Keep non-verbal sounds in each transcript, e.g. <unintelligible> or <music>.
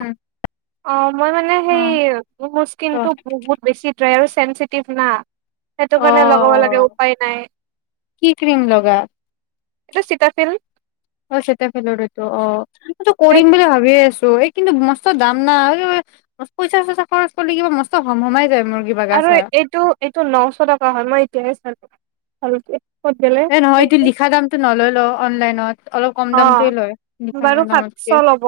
উম অ মই মানে সেই মোৰ স্কিন টো বহুত বেছি ড্ৰাই আৰু চেন্চিটিভ না সেইটো অ কাৰণে লগাব লাগে উপায় নাই কি ক্ৰীম লগা এতিয়া চীতাফিলড অ চিতাফেলৰ তো অ সেইটো টো এ কৰিম বুলি ভাবিয়ে আছো এই কিন্তু মস্ত দাম না পইচা চইচা খৰচ কৰিলে কিবা মস্ত হম হমাই যায় মোৰ কিবা গা আৰু চা এইটো এইটো নশ টকা হয় মই এতিয়াহে চালো আৰু এ নহয় এইটো লিখা দামটো নলয় ল অনলাইন অলপ কম অ দামটোয়ে লয় লিখা বাৰু সাতশ দামতকে ল'ব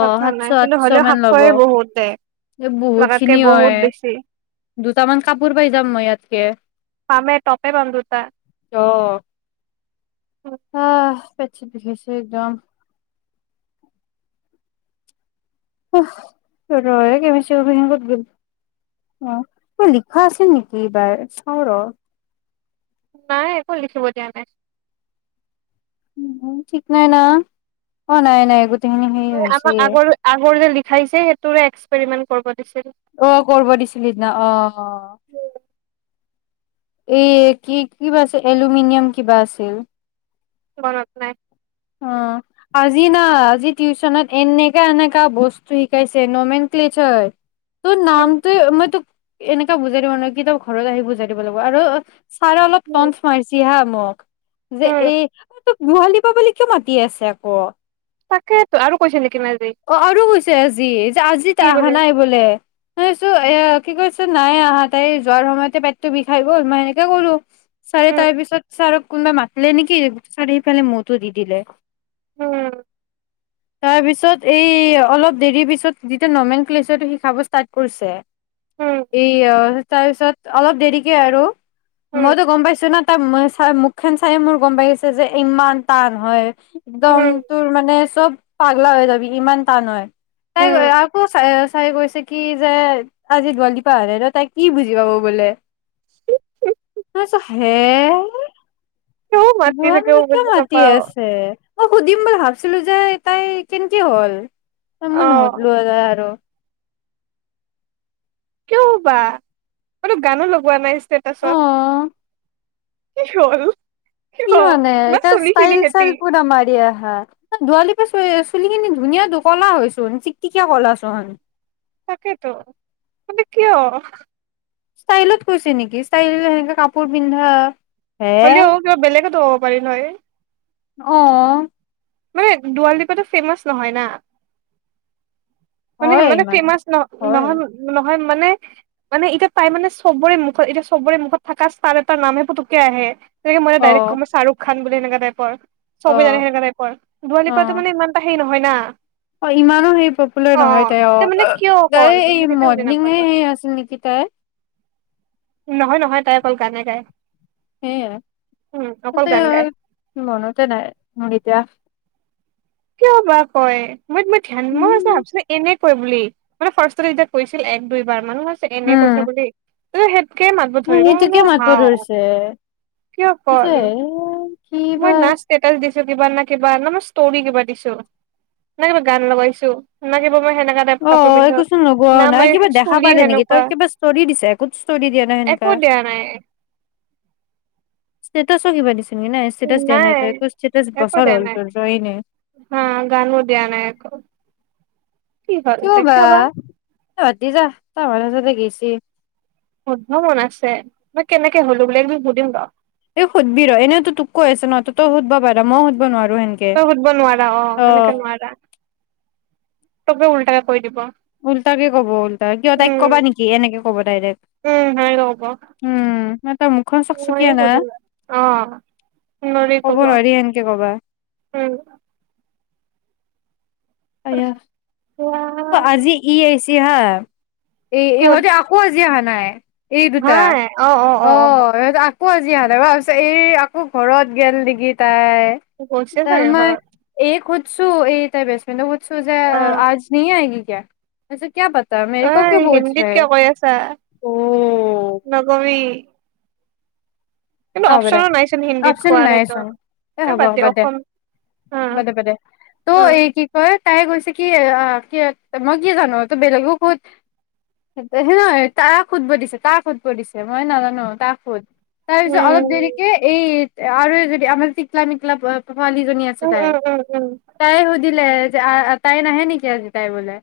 কথা সাতশ নাই কিন্তু আঠশ হ'লেও মান ল'ব সাতশয়ে বহুত দে এই বহুত লগাতকে খিনি বহুত হয় বেছি দুটামান কাপোৰ পাই যাম মই ইয়াতকে পামে টপে পাম দুটা আহ আহ পেট চেট বিখাইছে একদম উফ ৰয় কেমত গল অ লিখা আছে নেকি এইবাৰ চাও ৰ নাই একো লিখিব দিয়া নাই উ ঠিক নাই ন অ নাই নাই গোটেইখিনি হেৰি হৈছে আমাৰ আগৰ আগৰ যে লিখাইছে সেইটোৰে একসপেৰিমেনট অ কৰিব দিছিলি ন আহ হ এই কি কিবা আছিল এলুমিনিয়াম কিবা আছিল মনত নাই অ আজি না আজি টিউচনত এনেকা এনেকা বস্তু শিকাইছে নমেন ক্লেছ হয় তোৰ উম নামটো মই ত এনেকা বুজাই দিব নোৱাৰি কেতিয়াবা ঘৰত আহি বুজাই দিব লাগিব আৰু ছাৰে অলপ উম টন্ঠ মাৰিছি হা নক যে উম এই তোক গোহালি দিবা বুলি কিয় মাতি আছে আক তাকেই টো আৰু কৈছিল নেকি আজি অ আৰু কৈছে আজি যে আজি কি অহা বোলে নাই বোলেছো এ কি কৈছে নাই আহা তাই যোৱাৰ সময়তে পেটটো বিষাই গ'ল মই সেনেকে কৰলো ছাৰে উম তাৰ পিছত ছাৰক কোনোবা মাতিলে নেকি ছাৰে সিফালে মো দি দিলে উম তাৰ পিছত এই অলপ দেৰি পিছত যেতিয়া নৰ্মং ক্লাছতো শিকাব ষ্টাৰ্ট কৰিছে উম এ অ তাৰপিছত অলপ দেৰিকে আৰু উম মইতো গম পাইছো ন তাৰ চ খেন চাই মোৰ গম পাইিছে যে ইমান টান হয় একদম উম তোৰ মানে চব পাগল হৈ যি ইমান টান হয় উম চাই আকৌ চাই চাই গৈছে কি যে আজি দোৱালি পাহ ন ন তাই কি বুজি পাব বোলে নছ হে কিয় মাতি বোৱা থাকে কিয় বুজি মাতি নাপাও আছে অ সুধিম বুলি ভাবছো আহিছিলো যে তাই কিন্তু কি হ'ল আমি অ নুহুদিলো আৰু কিয় হয় বা মইতো গানো লগোৱা নাই অ ইষ্টেটাছত কি হল কিয় কি মানে না এ চুলি খিনি ষ্টাইল সেতি চাইল পুৰা মাৰি আহা দুৱালি পাছ চুলি খিনি ধুনীয়া কলা হয় চোন চিকচিকিয়া কলা চোন তাকেইটো মানে কিয় ষ্টাইলত কৈছে নেকি ষ্টাইল সেনেকে কাপোৰ পিন্ধা হে হলেও কিবা বলেগত হ'ব পাৰে নহয় অও মানে দুৱাল দ্দীপটো ফেমাচ নহয় না মানে হয় মানে ইমান ফেমাচ ন হয় নহয় নহ হয় মানে মানে এতিয়া তাই মানে চবৰে মুখত এতিয়া চবৰে মুখত থকা ষ্টাৰ এটাৰ নামহে পুতুকে আহে তেনে মই অ ডাইৰেক্ট কম শ্বাহৰুখ খান বুলে এনেকা টাইপৰ অ চবেই জানে সেনেকা টাইপৰ অ দুৱালি পৰা মানে ইমান তা সেৰি নহয় হয় ন অ ইমানো সেই পপুলাৰ নহয় তাই তে মানে অ কিয় তাই অকল এই মই সেইটোৱে বুজি মডেলিং নাপালো। আছিল নেকি তাই নহয় নহয় তাই অকল গানে গায় সে উম অকল তাতে গান গায়। আৰু মনতে নাই মোৰ এতিয়া কিয় বা কয় মই মই ধ্যান মই উম ভাবিছিলো এনেই কয় বুলি মানে ফাৰ্ষ্টতে যেতিয়া কৈছিল এক দুই বাৰ মানে এনেই কৈছে বুলি অ অ হেইটো কে মাতিব ধৰিছে কিয় কল সেইটোৱে মই নাচ কেইটাল দিছো কিবা না কিবা না ষ্টৰি কিবা দিছো না কিবা গান লগাইছো না কিবা মই সেনেকা টাইপ অ কাপোৰ পিন্ধো একোচোন লগোৱাও না নাই মই কিবা দেখা চুলি পালে নেকি তই সেনেকুৱা কিবা ষ্টৰি দিছ একো ষ্টৰি দিয়া নাই সেনেকা একো দিয়া নাই ইষ্টৈটাছ কিবা দিছে নাই একো বছৰ দিয়া হ'ল নাই তোৰ যোৱাই নাই হা গান ও দিয়া নাই একো কি হ'ল কিয় এতিয়া বা বাদ দে জা মাজতে গৈছে বন্ধ মন আছে মই কেনেকে হলো বোলে একদিন সুধিম বাও এই সুধিবি ৰ এনেতো তোক কৈ আছে নহ তই সুধব বো মই সুধব নোৱাৰো সেনকে তই সুধব নোৱাৰা অ সেনেকে নোৱাৰা তব উল্টাকে কৈ দিব উল্টাকে ক'ব উল্টা কিয় তাইক উম কবা নেকি এনেকে কব ডাইৰেক্ট উম সেনেকে কব উম ম তাৰ মুখখন মইয়ে চকচকীয়া না সুধিম ৰ। অ কব নোৱাৰি সেনকে কবা উম আয়া কোৱা আজি ই আহছ কিহাৰ এই কোন এহঁতে আকৌ আজি হান নাই এই দুটা অ সত আকৌ আজি আহা ভাবিছ এই আকৌ ঘৰত গেল নেকি তাই অ গৈছে কাম চাগে নাই ঘৰত এইক হুধ এইটো তাই বেষ্ট ফ্ৰেণ্ড চ' যে অ আজ আহগ কিয় এচে কিয় পত অ হিন্দীত কিয় কৈ আছা নকবি কিন্তু অ', হ'ব দে, অপচনো নাইচোন হিন্দীত অপচন কোৱাৰ সেইটো নাইচোন এ হ'ব বাদ দে, বাদ উম দে, বাদ দে, ত' এই কি কয়। তাই কৈছে কি কি মই কি জানো তোৰ বেলেগক সোধ, হে নহয় তাক সোধব দিছে তাক সোধব দিছে মই নাজানো তাক সোধ তাৰ পিছত উম অলপ দেৰিকে এই আৰু যদি আমাৰ টিকলা মিকলা ছোৱালীজনী আছে উম তাই, উম উম উম উম তাই দিলে যে তাই নাহে নেকি আজি তাই বোলে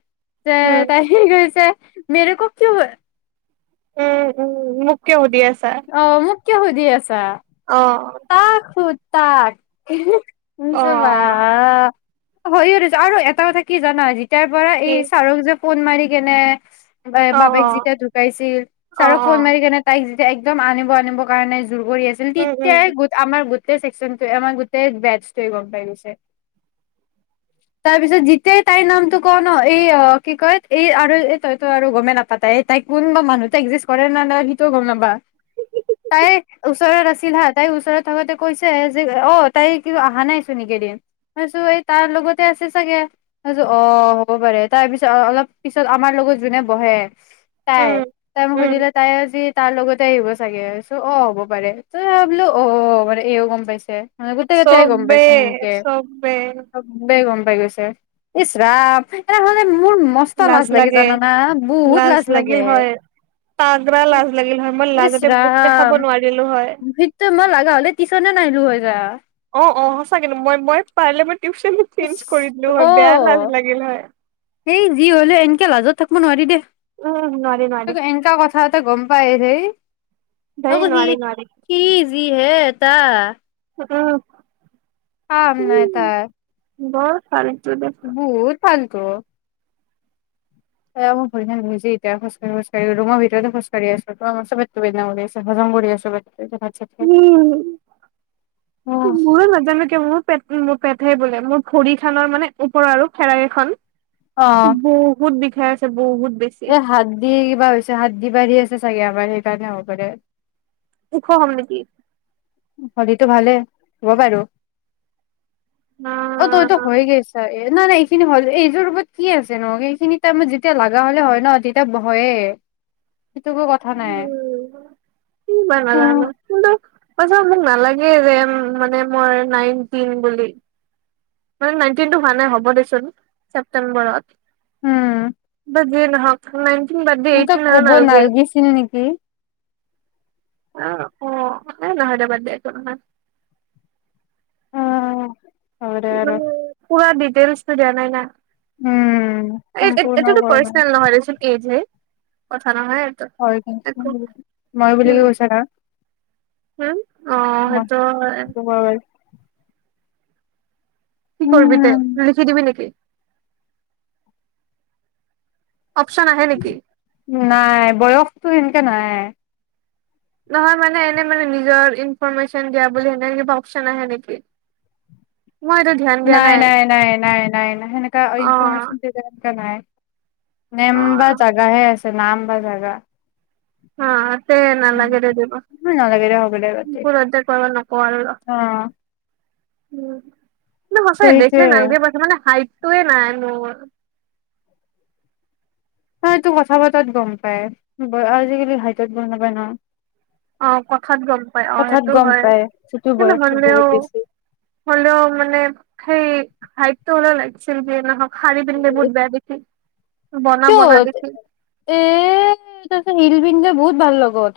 যে উম তাই গৈছে মেৰেকো কিউ উম, উম মোক কিয় শুধি আছ অ', মোক কিয় সুধি আছা? অ তাক সুধ তাক অ নিজৰ বা হয় গৈছে আৰু এটা কথা কি জানা আজি এতিয়াৰ পৰা কি এই চাৰক যেপ ফোন মাৰি কিনে অ বাপেক অ যেতিয়া ঢুকাইছিল অ ছাৰক অ ফোন মাৰি কেনে তাইক একদম আনিব আনিবৰ কাৰণে জোৰ কৰি আছিল তে উম উম এতিয়াই গোট আমাৰ চেকচনটোৱে আমাৰ গোটেই বেটোৱ গম পাই গৈছে তাৰ পিছত যেতিয়াই তাইৰ নামটো কওঁ ন' এই কি কয় এই এই তইতো আৰু গমেই নাপা তাই তাই কোনোবা মানুহতে একজিষ্ট কৰে না নাই সিটো গম নাপা তাইৰ ওচৰত আছিল হাত তাই ওচৰত থাকোতে কৈছে যে অ', তাই কিন্তু অহা নাই চিনকেইদিন তিছ এই তাৰ লগতে আছে চাগেিছ অ', হ'ব পাৰে তাৰ পিছত অলপ পিছত আমাৰ লগত যোনে বহে তাই, উম তাই মোক উম সুধিলে তাই যি তাৰ লগতে আহিব চাগে চো অ', হ'ব পাৰে ত বোলো অ', মানে এইও গম পাইছে। মানে গোটেই কেইটাই গম চব্বে পাইছে সেনকে চবে। চবেই গম পাই গৈছে ইচ ৰাম এ হ'লে লাজ, লাগে বহুত লাজ লাগে। লাগিল হয় তাগৰা লাজ লাগিল হয় মই ইচ লাজতে মুখ দেখাব ৰাম নোৱাৰিলো হয়। সেইটো মই লগা হ'লে টিচনে নাইিলো হৈ যা অ', অ', সঁচাকেনো মই মই পাৰ্লমেট টিউচন চেঞ্জ ইচ কৰি দিলো হয় বেয়া লাজ লাগিল হয়। এই যি হ'লে এনকে লাজত থাকিব নোৱাৰি দে। উম নোৱাৰি নোৱাৰি এনেকা কথাতে গ'ম পাইৰেই ধেই <unintelligible> নোৱাৰি নোৱাৰি হি হে এটা তহ অমা এটাই বৰ চালী বহুত <unintelligible> তঅ এহ মোৰ ভৰি খন বিষাইছে এতিয়া খোজা় খোজাকাঢ়ি ৰুমৰ ভিতৰতে খোজকাঢ়ি আছো। আমাৰ চ বনাম <unintelligible> আছে হজম কৰি আছো। ভাত চাত খাই। উম, মই নাজানো কিয় মোৰ পেট মোৰ পেটহে বোলে মোৰ ভৰি খনৰ মানে ওপৰৰ আৰু ফেৰাকেইখন বহুত বিষ বিষাই আছে বহুত বেছি এহ হাতদি কিবা হৈছে হাতদি বাঢ়ি আছে চাগে আমাৰ সেইকাৰণে হ'ব পাৰে ওখ হম নেকি? হলীটো ভালে হব বাৰু না অহ তইটো হৈ গৈছা। এহ নাই নাই এইখিনি হ'ল এইযোৰ ওপৰত কি আছে নহ এইখিনি তাৰে যেতিয়া লগা হ'লে হয় ন তেতিয়া নহয়েই উম কি উম <unintelligible> মোক নালাগে যে মানে মই নাইনটিন বুলি মানে নাইনটিন টো হোৱা নাই হ'ব দেচোন ছেপ্তেম্বৰত <unintelligible> এনকা এইটিন আৰু কব নালগে নালগিছিল‌ নেকি অহ অহ নহয় দে বাদ‌ দে হ'ব দে আৰু <unintelligible> পুৰা দি টেৰছটো দিয়া নাই না উম সম্পূৰ্ণ এইটোতো কৰে মানে পাৰ্ছনেল নহয় দে চোন <unintelligible> কথা নহয় এইটো হয় কি একো মই বুলি কে কৈছা আৰু ওম অহ সেইটোৱ হয় কি কৰিবি উম তই লিখি দিবি নেকি? অপচন আহে নেকি নাই বয়সতো এতিয়া নাই নহয় মানে এনে মানে নিজৰ ইনফৰমেশ্যন দিয়া বুলি সেনে কিবা অপচন আহে নেকি? মই এইটো ধ্যান দিয়া নাই নাই নাই নাই নাই নাই সেনেকা অ ইনফৰমেচন <unintelligible> নাই নেম অ বা জাগা হে আছে নাম বাজাগ হ তে ন লাগে মোৰ নালাগে দে হ'ব দে বাদ দে ৰদিবকু ৰদে কৰিব নক আৰু ল অ উম সঁচাই সেইটোৱে দেখিলে নালাগে পাইছে মানে হাইট তু এ নাই ন অ এইটো কথা বতাত গম পাই আজিকালি হাইটত গম নাপায় ন অ কথাত গম পাই অ কথাত সেইটো গম হয় পায় যিটো কিন্তু বয়সটো হলেও বহুত বেছি হলেও মানে সেই হাইটটো হলও লাগিছিল বিয় নহওক খাৰি পিন্ধে বুত বেয়া দি কিয় এ তছ হিলবিগ বহুত ভাল লগত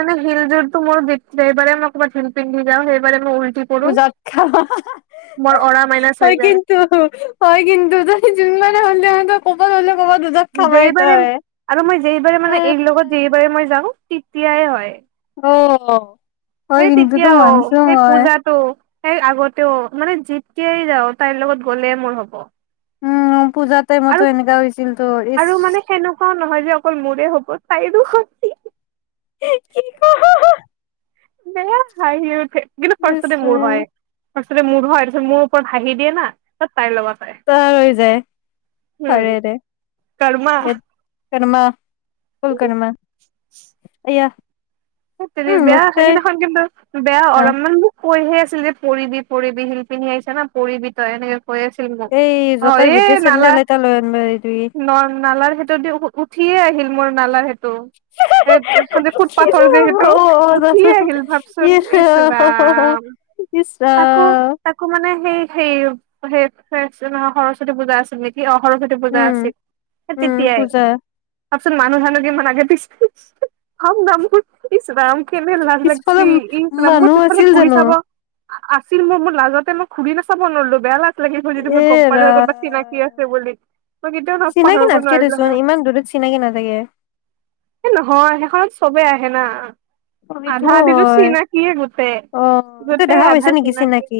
মানে শিলজাত তু মোৰ বিক মই কব পিং পিং যাওঁ সেইবাৰে মই উল্টি পৰো উজঐ মোৰ অৰা মাইনাচ হৈ যায় কিন্তু হয়ঐ কিন্তু ত জ মান হল ক'ব গ'লে যেবাৰে আৰু মই যেবাৰে অ মানে এইৰ লগত যেবাৰে মই যাওঁ তেতিয়াই হয় অ সেই তেতিয়া অ সেই পূজাতো ইয়াৰ আগতেও মানে যেতিয়াই যাও তাইৰ লগত গ'লে মোৰ হব উম পূজা টাইমতো আৰু এনেকা হৈছিল তো ইছ্ আৰু মানে সেনেকুৱাও নহয় অকল মোৰে হব তাইৰো হৈছিল ই হি হা হা বেয়া হাঁহি উঠে কিন্তু ইচ ফাৰ্ষ্টতে মোৰ ৰাম হয় ফাৰ্ষ্টতে মোৰ হয় তাৰপিছত মোৰ ওপৰত হাঁহি দিয়ে না তাইৰ লগত হয় তাৰ হৈ যায় উম শাইৰাতে কৰ্মা কৰ্মা ফুল কৰ্মা আয়াহ সেইত তেৰি বেয়া সেইদিনাখন কিন্তু বেয়া অ অলপমান কৈহে আছিল যে পৰিবি পৰিবি সেইপিনে আহিছা না পৰিবি তই এনেকে কৈ আছিল মোক এই অ জোতাৰ এই ভিতৰত নালা চেন্দেল এটা লৈ আনিব দিবি ন নালাৰ ভিতৰেদি উঠিয়ে আহিল মোৰ নালাৰ টোত সেই ভৰিখন যে কি ফুটপাথ যে যিহেতু হ'ব উঠিয়ে আহিল ভাবচোন ইচ ৰাম ইচ তাকো ৰাম তাকো মানে সেই সেই সেই সৰস্বতী পূজা আছিল নে কি অ সৰস্বতী পূজা উম আছিল উম তেতিয়াই পূজা ভাবচোন মানুহ জানুহ কিমান আগে পিছে কম দম ইচ ৰাম কেনে লাজ পিছফালে লাগিছি ই, চালা মোৰ মানুহ পিছফালে আছিল ঘূৰি জানো চাব আছিল মই মোৰ লাজতে মই ঘুৰি নাচাব নোৱাৰিলো বেয়া লাগ লাগিব যদি এ মই গম পালো হয়, ৰাম কোনোবা চিনাকি আছে বুলি। মই কেতিয়াও নক চিনাকি পাহৰিব নাথকে নোৱাৰিলো দেচোন, হয় ইমান দূৰত চিনাকি নাথাকে। এ নহয় সেইখনত চবে আ হে না অ', আধা এইটোও আধিতো হয়, চিনাকিয়ে গোটেই। অ', এইটো গোটেই দেখা পাইছ আধা নেকি চিনাকি?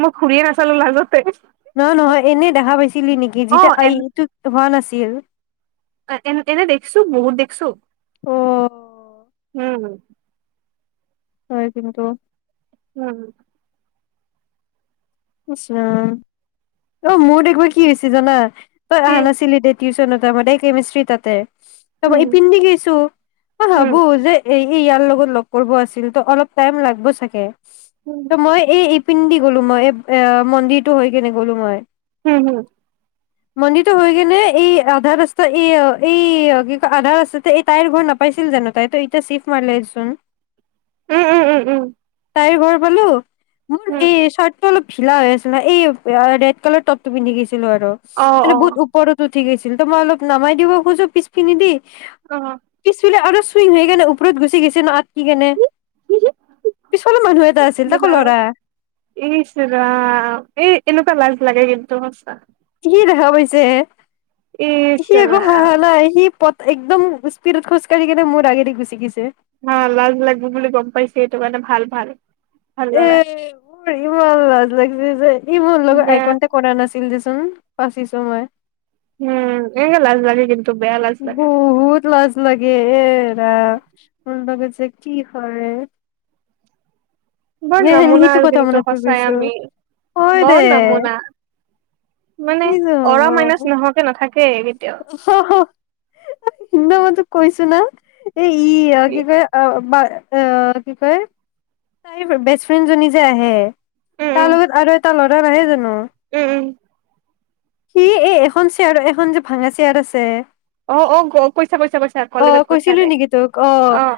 মই ঘূৰিয়ে নাচালো লাজতে। নহয়, নহয় এনে দেখা পাইছিলি নেকি? যেতিয়া এইটো হোৱা নাছি ছিল এ, এনে দেখছো, বহুত দেখছো। অ উম। হয়, কিন্তু। উম। ইচ ৰাম অ', মোৰ একবাৰ কি হৈছি জানা? তই কি অহা নাছিলি দে টিউচনত কেমিষ্ট্ৰি তাতে ত' উম এই পিনদি গৈইছো অ', উম ভাবোঁ যে, এই ই, ইয়াৰ লগত লগ কৰিব আছিল তো, অলপ টাইম লাগব চাগে উম ত মই এই ইপিনদি কলো মই এই এ, মন্দিৰতটো হৈ কেনে গ'লো মই। হম, হম। মন্দিৰটো হৈকেনে এই আধা ৰাস্তা এই, এই কি কয় আধা ৰাস্তাতে এই তাইৰ ঘৰ নাপাইছিল জানো, তাই ত এতিয়া চিফ মাৰিলেচোন। উম, উম, উম, উম। তাইৰ ঘৰ পালো মোৰ উম এই চ অলপ ঢিলা হৈ আছে ন', এই ৰেড কালাৰ টপটো পিন্ধি গৈছ ছিলো আৰু, অ অ মানে বহুত ওপৰতো ঠিক আছিল ত', মই অলপ নমাই দিব খোজো পিছপিনিদি অ পিছপিনে অনুচ চুইং হৈ কেনে ওপৰত গুচি গৈছে ন আত কি কেনে। পিছফালৰ মানুহ এটা আছিল তাকো ল'ৰা ইচ ৰাম, এই এনেকুৱা লাজ লাগে কিন্তু সচা। কি দেখা পাইছে হে। ইচ সি আকৌ ৰাম হাঁহা নাই, সি পথ একদম খোজ কাঢ়ি কিনে মোৰ আগেদি গুচি গিছে হা লাজ লাগিব বুলি গম পাইছে সেইটো কাৰণে ভাল ভাল ভাল এ ল'ৰা মোৰ ইমান লাজ লাগিছে যে ইমান লগত যে আইকনতে কৰা নাছিল যে উম পাচিছো মই উম হে লাজ লাগে কিন্তু বেয়া লাজ লাগে বহুত লাজ লাগে এ উল কি হয় বৰ এহেন নমুনা সিটো আৰু কথা কিন্তু মনত পৰি সঁচাই গৈছো আমি হয় দে বৰ নমুনা কি মানে অৰা হ'ব মাইনাচ নহাকে নাথাকে হ হ ইমান যে কৈছো না এই ই উম কি কয় অ কি কয় তাই বেষ্ট ফ্ৰেণ্ডজনী যে আহে তাৰ উম লগত আৰু এটা লৰা ত নাহে জানো উম উম সি এ এখন চেয়াৰৰ এখন যে ভাঙা চেয়াৰ আছে অ অ কৈছে কৈছে অ কলেজত কৈছিলা কৈছিলো যে নেকি তোক অ